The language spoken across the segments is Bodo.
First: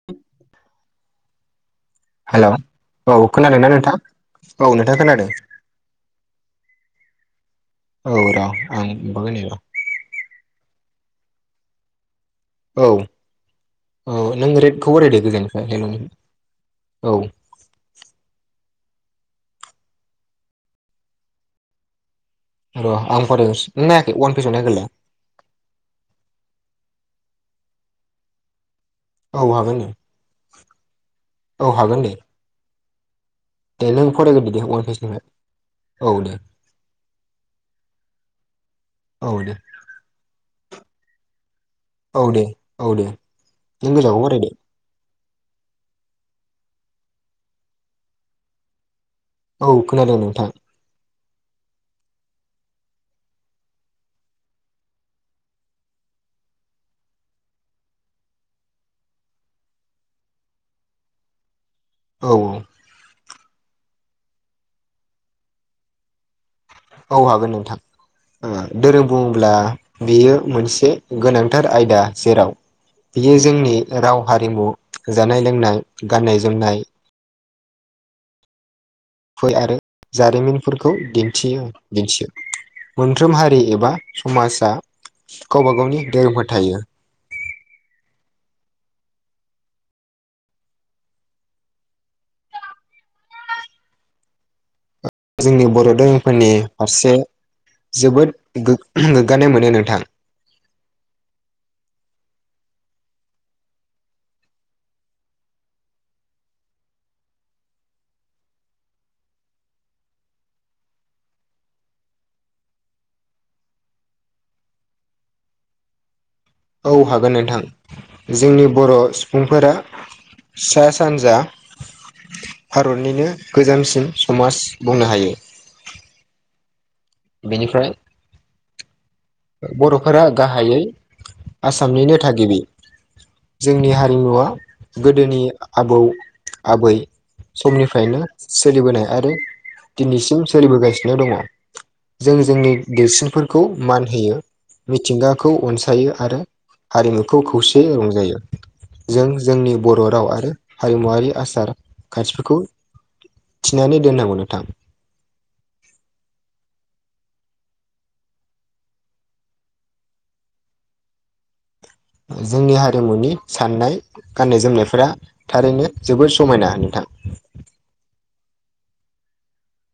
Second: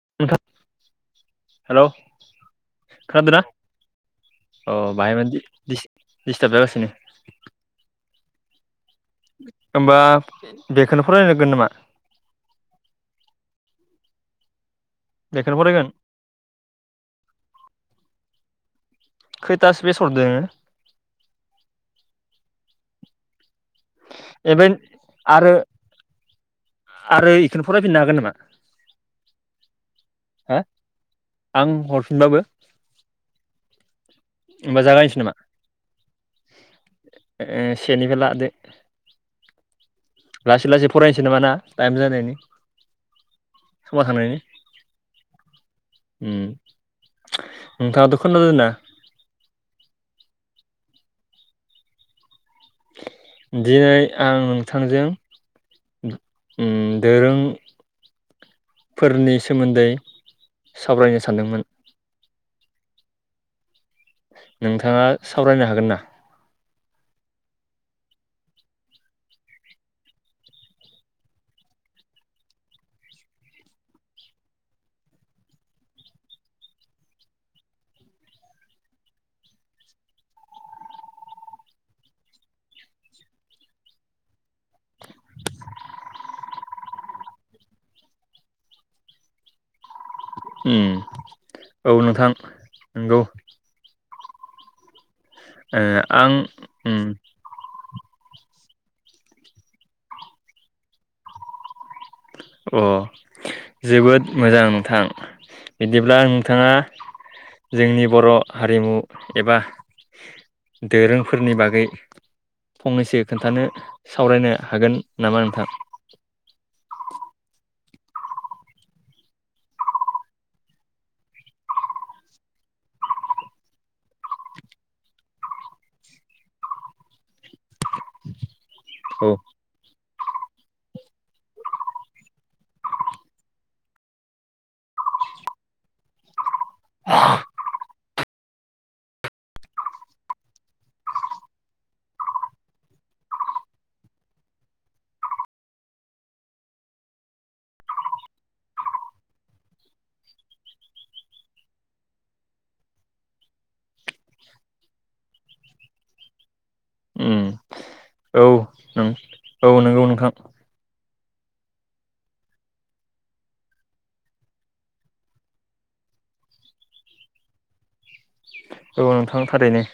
[unintelligible] हेल' हेल' औ खोनादोंना नोंथां औ अ नोंथां बाहाय म खोनादों दिडिस्टार्ब जागासिनो औ र' आंब ना होमबा बेखौनो फरायनोगोन नामा औ औ नों रेटखौ बरायदो बेखौनो गोजाननिफ्राय फरायगोन हेल'निफ्राय औ खैथासो बेसर दोङो र आं फरायस नों नायाखै फन ए आरो आरो बेखौनो फरायफिननो हागोन नामा औ हागोन दे हा औ आं हागोन दे हरफिनबाबो दे नों फरायगोन दे दे होमबा अन जागायनोसै फिसनिफ्राय नामा औ दे सेनिबो लादो औ दे लासै लासै फरायनोसै नामा ना टाइम औ जानायनि दे औ दे नों गोजाखौ समायखांनायनि फरायदो नोंथाङाथ' खोना जादों ना औ खोनादों नोंथां दिनै आं नोंथांजों दोरों फोरनि सोमोन्दै सावरायनो सानदोंमोन। औ औ। नोंथाङा सावरायनो हागोन ना औ हागोन नोंथां धोरोम बुङोब्ला बेयो मोनसे गोनांथार आयदा जेराव बियो जोंनि राव हारिमु जानाय लोंनाय गाननाय जोमनाय फै आरो जारिमिनफोरखौ दिन्थियो दिन्थियो मोनफ्रोम हारि एबा समाजा गावबा गावनि धोरोम फोर थायो। औ नोंथां नंगौ। जोंनि ओ बर' आं दोरफोरनि उम फारसे जोबोद गोग्गानाय मोनो नोंथां। अ जोबोद मोजां नोंथां बिदिब्ला नोंथाङा जोंनि बर' हारिमु एबा दोरोंफोरनि बागै फंनैसो खोन्थानो सावरायनो हागोन नामा नोंथां? औ हागोन नोंथां जोंनि बर' सुबुंफोरा सा सानजा भारतनिनो गोजामसिन समाज बुंनो हायो। बेनिफ्राय औ। बर'फोरा गाहायै आसामनिनो थागिबि जोंनि हारिमुवा गोदोनि आबौ आबै समनिफ्रायनो सोलिबोनाय आरो दिनैसिम सोलिबोगासिनो दङ। जों जोंनि देरसिनफोरखौ मान होयो मिथिंगाखौ अनसायो आरो हारिमुखौ खौसेै रंजायो। जों जोंनि बर' राव आरो हारिमुवारि आसार खान्थिफोरखौ थिनानै दोननांगौ नथां। उम औ नों औ नंगौ नोंथां। जोंनि हारिमुनि साननाय गाननाय जोमनायफोरा थारैनो जोबोर समायना नोंथां। औबाव नोंथां थारैनो।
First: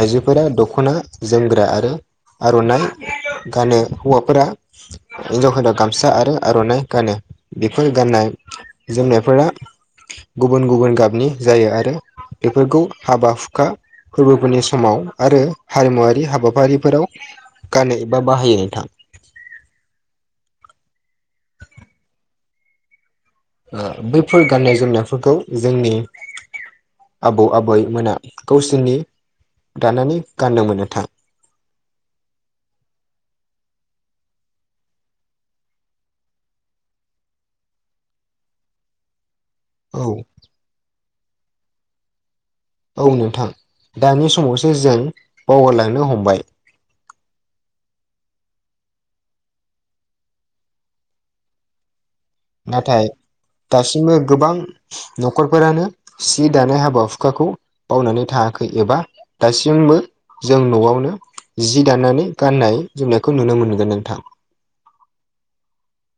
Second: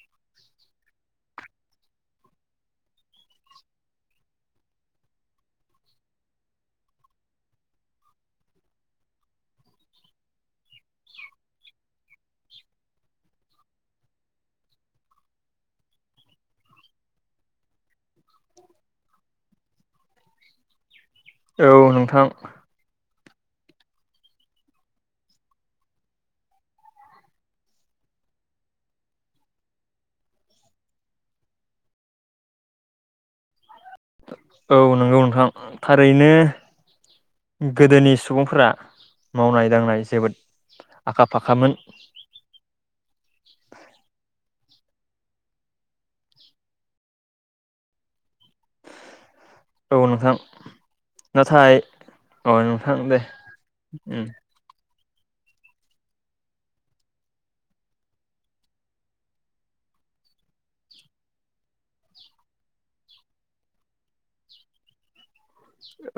आइजोफोरा दख'ना जोमग्रा आरो आर'नाइ गानो हौवाफोरा हिन्जाव हिनाव गामसा आरो आर'नाइ गानो, बेफोर गाननाय जोमनायफोरा गुबुन गुबुन गाबनि जायो आरो बेफोरखौ हाबा हुखा गुबुननि समाव आरो हारिमुवारि हाबाफारिफोराव गानो एबा बाहाय न थां औ नोंथां। बैफोर गान्नाय जोमनायफोरखौ जोंनि आबौ आबैमोना गावसोरनि दानानै गाननो मोनो था औ नंगौ नोंथां थारैनो। गोदोनि सुबुंफोरा मावनाय दांनाय औ जोबोद आखा फाखामोन औ नोंथां दानि समावसो जों बावगारलांनो हमबाय। औ नोंथां, नाथाय अ नोंथां नाथाय दे दासिमबो उम गोबां न'खरफोरानो सि दानाय हाबा हुखाखौ बावनानै थायाखै एबा दासिमबो जों न'आवनो जि दानानै गाननाय जोमनायखौ नुनो मोनगोन नोंथां।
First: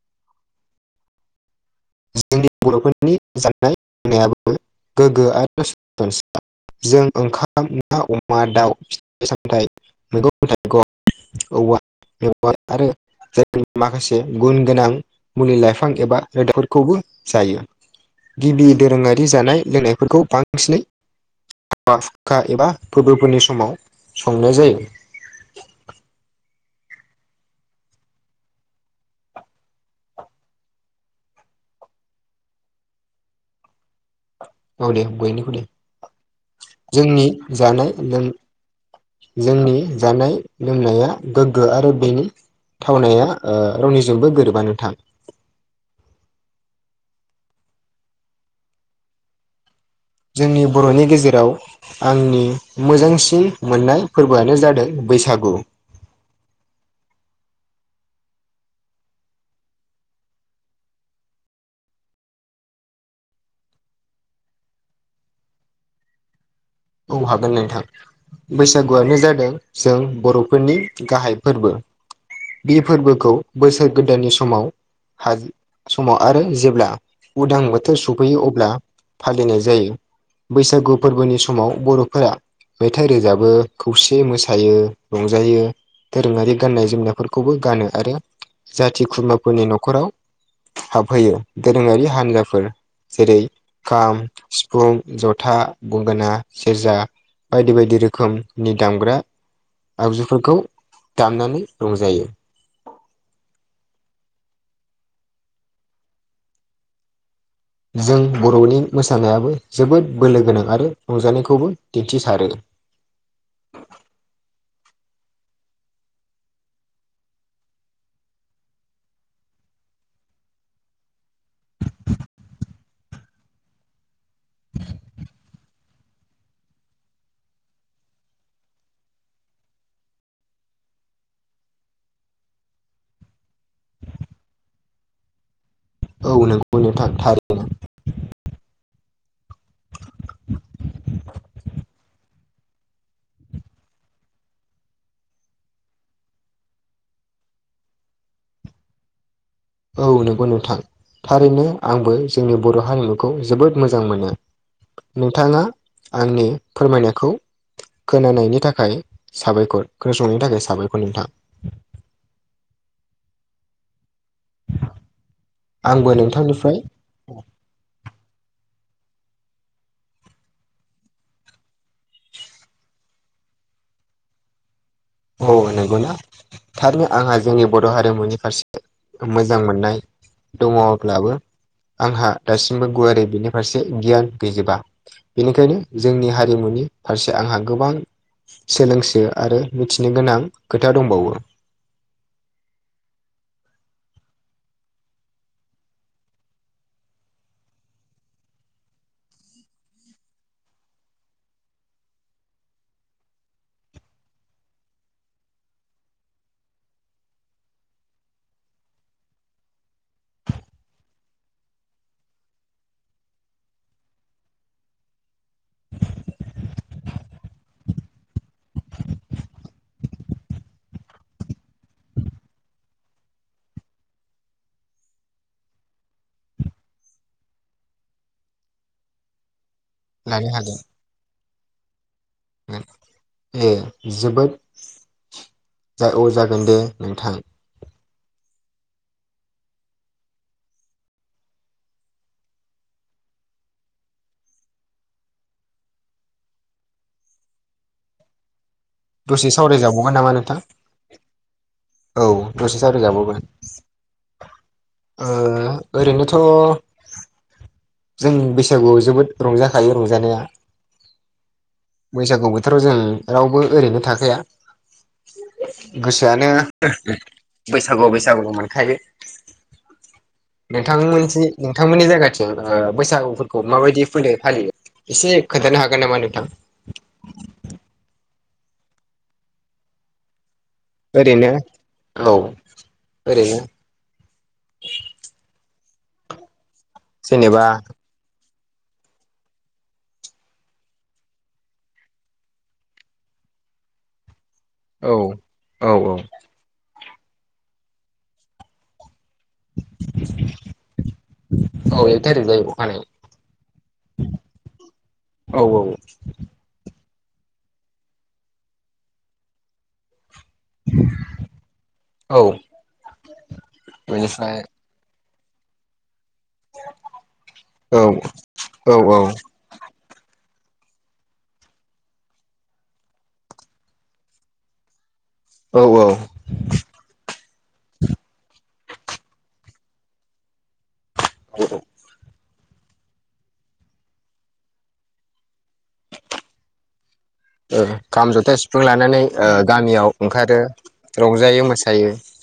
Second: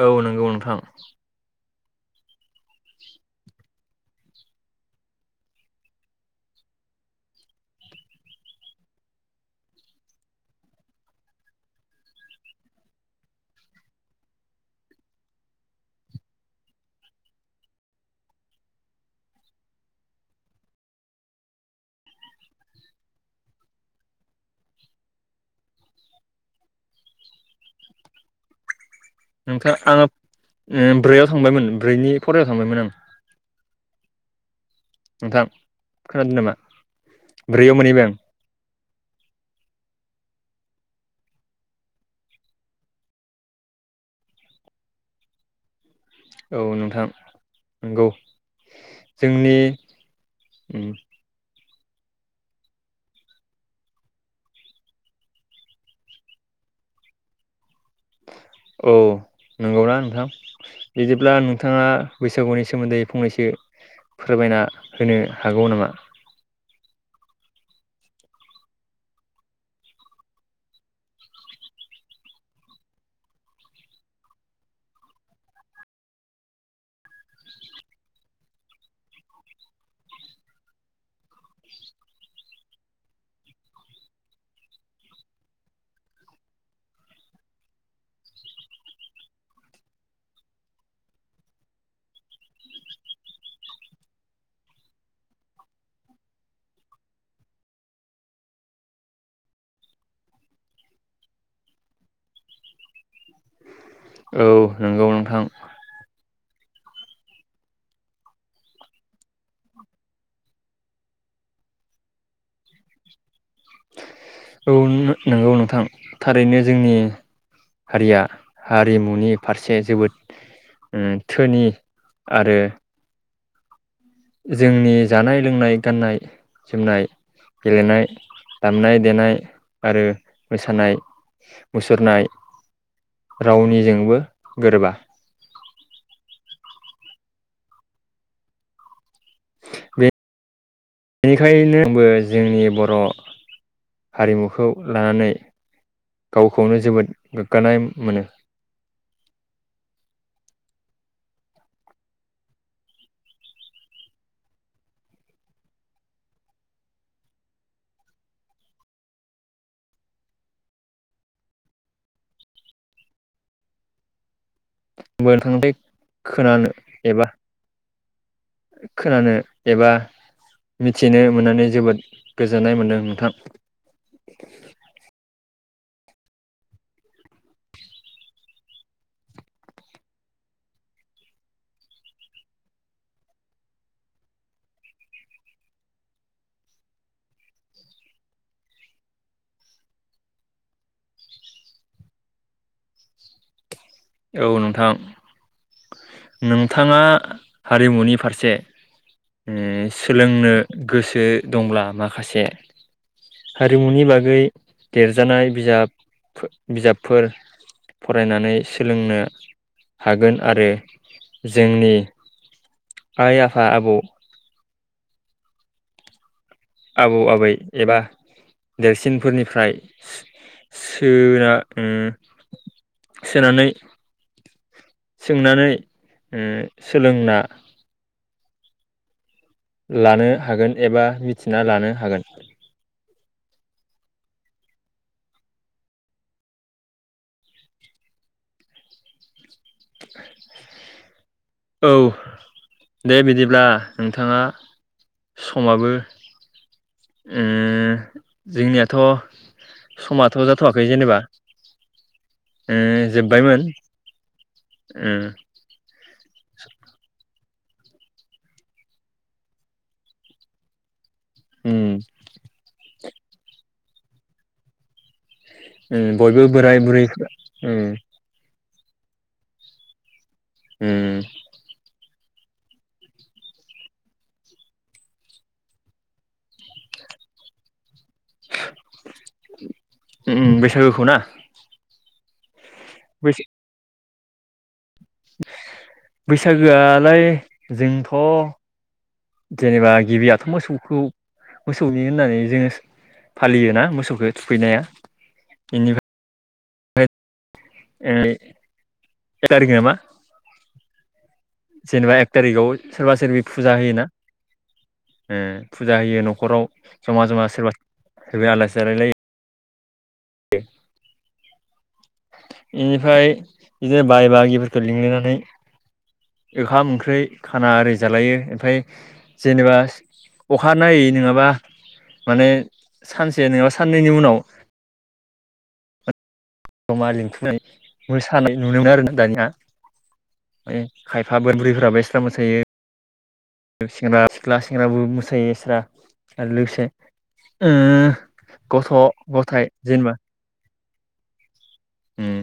औ नंगौ नोंथां। जोंनि बर'फोरनि जानाय लोंनायाबो गोग्गो आरो [unintelligible] जों ओंखाम ना अमा दाउ फिथ [unintelligible] सामथाय मैगं थाइगं औवा मेवाय आरो जाय माखासे गुन गोनां मुलि लाइफां एबा रोदा खौबो जायो, गिबि दोरोङारि जानाय लोंनायफोरखौ बांसिनै हाखा फुाखा एबा फोरबोफोरनि समाव संनाय जायो। नोंथाङा आङो ब्रैयाव थांबायमोन ब्रैनि फरायाव थांबायमोन आं। औ दे आं नोंथां बयनिखौ दे, खोनादों नामा जोंनि ब्रैयाव जानाय मोनहैबाय लों जोंनि जानाय लोंनाया गोग्गो आरो बेनि थावनाया रावनिजोंबो गोरोबा नोथां। औ नोंथां नंगौ जोंनि जोंनि उम बर'नि गेजेराव आंनि मोजांसिन मोननाय फोरबोआनो जादों बैसागु। औ नंगौना नोंथां? बिदिब्ला नोंथाङा बैसागुनि सोमोन्दै फंनैसो फोरमायना होनो हागौ नामा? औ हागोन नोंथां। बैसागुआनो जादों जों बर'फोरनि गाहाय फोरबो। बे फोरबोखौ बोसोर गोदाननि समाव हा समाव आरो जेब्ला उदां बोथोर सफैयो अब्ला फालिनाय जायो बैसागु फोरबोनि समाव बर'फोरा मेथाइ रोजाबो खौसेयै मोसायो रंजायो। दोरोङारि गाननाय जोमनायफोरखौबो गानो आरो जाथि खुरमाफोरनि न'खराव हाबहैयो दोरोङारि हान्जाफोर जेरै खाम सिफुं जथा गंगोना सेरजा बायदि बायदि रोखोमनि दामग्रा आगजुफोरखौ दामनानै रंजायो। औ नंगौ नोंथां। जों बर'नि मोसानायाबो जोबोद बोलो गोनां आरो रंजानायखौबो दिन्थिसारो। औ नंगौ नोंथां थारैनो जोंनि हारिया हारिमुनि फारसे जोबोद धोनि आरो जोंनि जानाय लोंनाय गाननाय जोमनाय गेलेनाय दामनाय देनाय आरो मोसानाय मुसुरनाय रावनिजोंबो गोरोबा। [unintelligible] थार [unintelligible] बेनिखायनो आंबो जोंनि बर' हारिमुखौ लानानै गावखौनो जोबोद गोग्गानाय मोनो‌। औ नंगौ नोंथां थारैनो आंबो जोंनि बर' हारिमुखौ जोबोद मोजां मोनो। नोंथाङा आंनि फोरमायनायखौ खोनानायनि थाखाय साबायखर खोनासंनायनि थाखाय साबायखर नोंथां। आंबो नोथां आंबो [unintelligible] खोनानो नोंथांनिफ्राय एबा खोनानो एबा मिथिनो मोननानै जोबोद गोजोननाय मोन्दों नोंथां। औ नंगौना थारनो आंहा जोंनि बर' हारिमुनि फारसे मोजां मोननाय दङब्लाबो आंहा दासिमबो गुवारै बेनि फारसे गियान गैजोबा। बेनिखायनो जोंनि हारिमुनि फारसे आंहा गोबां सोलोंसो आरो मिथिनो गोनां खोथा दंबावो। औ नोंथां नोंथांङा हारिमुनि फारसे सोलोंनो गोसो दंब्ला माखासे हारिमुनि बागै देरजानाय बिजाब बिजाबफोर फरायनानै सोलोंनो हागोन आरो जोंनि आइ आफा आब' [inaudible] आबौ आबै एबा देरसिनफोरनिफ्राय सोना सोनानै सोंनानै सोलोंना लानो हागोन एबा मिथिना लानो हागोन। ओम जोबोद जा औ जागोन दे नोंथां [inaudible] औ दे बिदिब्ला नोंथांङा समाबो उम दसे जोंनियाथ' सावरायजाबावगोन नामा समथ' नोंथां जाथ'वाखै जेनेबा औ दसे ओ सावरायजाबावगोन जोबबायमोन ओ ओरैनोथ' जों बैसागुआव जोबोद रंजाखायो रंजानाया उम बैसागु बोथोराव जों रावबो ओरैनो थाखाया बयबो बोराय बुरै उम बैसागुआव बैसागुबो मोनखायो नोंथां उम मोनसे नोंथांमोननि जायगाथिं बैसागुफोरखौ माबायदि फोरबो फालियो एसे खोनथानो हागोन नामा नोंथां ओम बैसागोखौना ओरैनो औ ओरैनो बैसागोआलाय जेनेबा जोंथ' जेनेबा गिबियाथ' मोसौखौ मोसौनि होननानै जोंङो फालियोना मोसौखो थुखैनाया औ औ बेनिफ्राय औ [inaudible] औ जेनेबा एक थारिख जायो थारिकआव अखानायै सोरबा सोरबि फुजा होयोना। ओम औ औ फुजा होयो न'खराव जमा जमा सोरबायो आलासि जालायलायो। [inaudible] औ बेनिफ्राय बिदिनो बाय बेनिफ्राय बागिफोरखौ लिंलायनानै ओंखाम ओंख्रि खाना आरि औ जालायो ओमफ्राय औ औ जेनेबा अखा नायै नोंङाबा माने सानसे नंङाबा साननैनि उनाव औ औ जमा लिंथुनाय मोसानाय नुनो मोनो आरोना दानिया खायफा बोराय बुरेफोराबो एसट्रा मोसायो सेंग्रा सिख्ला सेंग्राबो मोसायोस्रा आरो लोगोसे ओ खाम जथा सिफुं गथ' लानानै ओ गथाय गामियाव जेनेबा ओंखारो रंजायो मोसायो उम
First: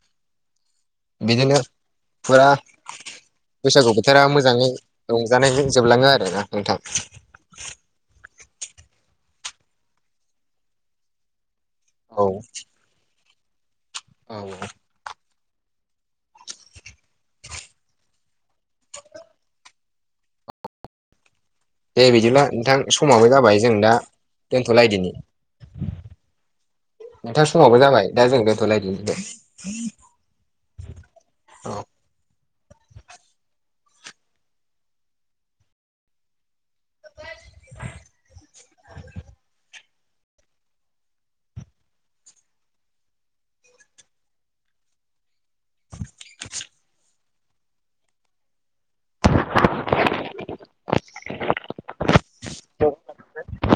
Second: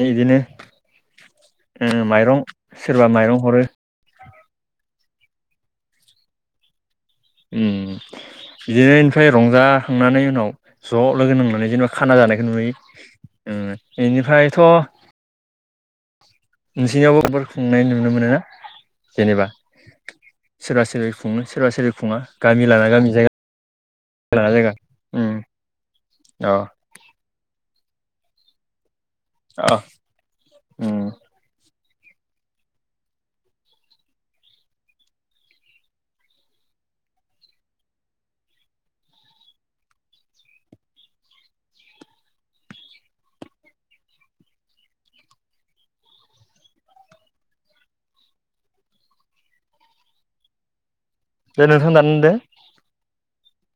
बिदिनो माइरं फुरा सोरबा माइरं हरो बैसागु बोथोरा मोजांङै रंजानायजों जोबलांङो आरोना नोंथां ओम बिदिनो निफ्राय रंजाखांनानै उनाव ज' लोगो नांनानै जेनेबा औ खाना जानायखौ नुयो औ बेनिफ्रायथ' नोंसोरनियावबो बिबार खुंनाय नुनो मोनो ना जेनेबा सोरबा सोर खुंङो सोरबा सोर दे खुंङा बिदिब्ला गामि नोंथां लाना गामि समाबो जायगा जाबाय जों दा लाना जायगा दोनथ'लाायदिनि उम अ नोंथां समावबो जाबाय दा जों गोथ'लायदिनो अ उम खब दे नोंथां दाननो दे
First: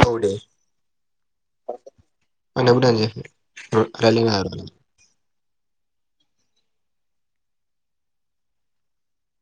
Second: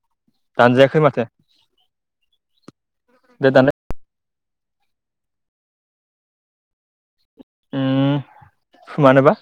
औ दे दानजायाखै माथो थाबायना थायाखै दे दानो [unintelligible] ओम मानोबा